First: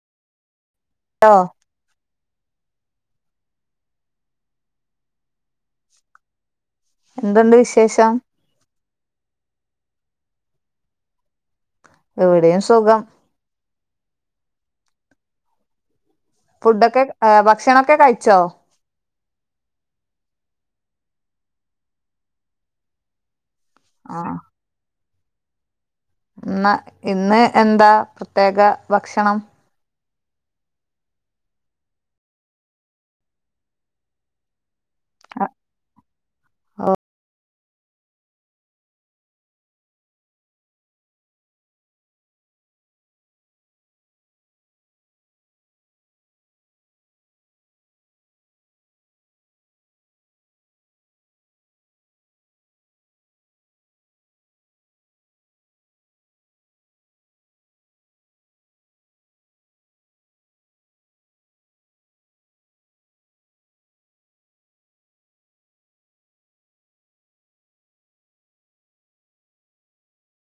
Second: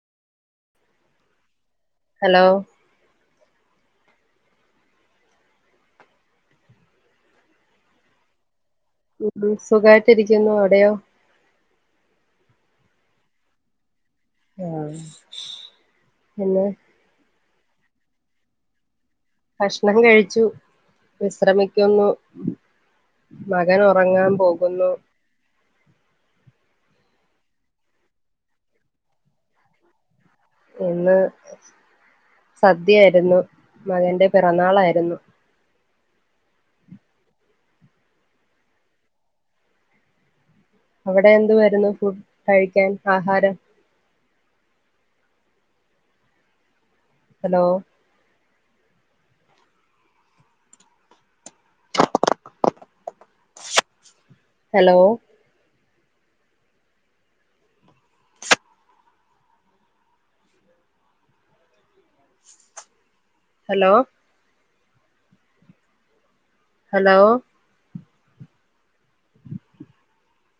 Law hello. എന്തുണ്ട് വിശേഷം ഉ സുഖായിട്ടിരിക്കുന്നു അവിടെയോ? ഇവിടെയും സുഖം ആ ഫുഡൊക്കെ ഭക്ഷണൊക്കെ കഴിച്ചോ ഭശ്ണം കഴിച്ചു വിശ്രമിക്കുന്നു. ആ മകനൊറങ്ങാൻ പോകുന്നു. ന്ന ഇന്ന് എന്താ പ്രത്യേക ഭക്ഷണം. ഇന്ന് സദ്യായ്രുന്നു മകന്റെ പിറന്നാളായിരുന്നു. അ ഓ. അവിടെ എന്ത് വരുന്നു ഫുഡ് കഴിക്കാൻ ആഹാരം ഹലോ ഹലോ. Hello hello.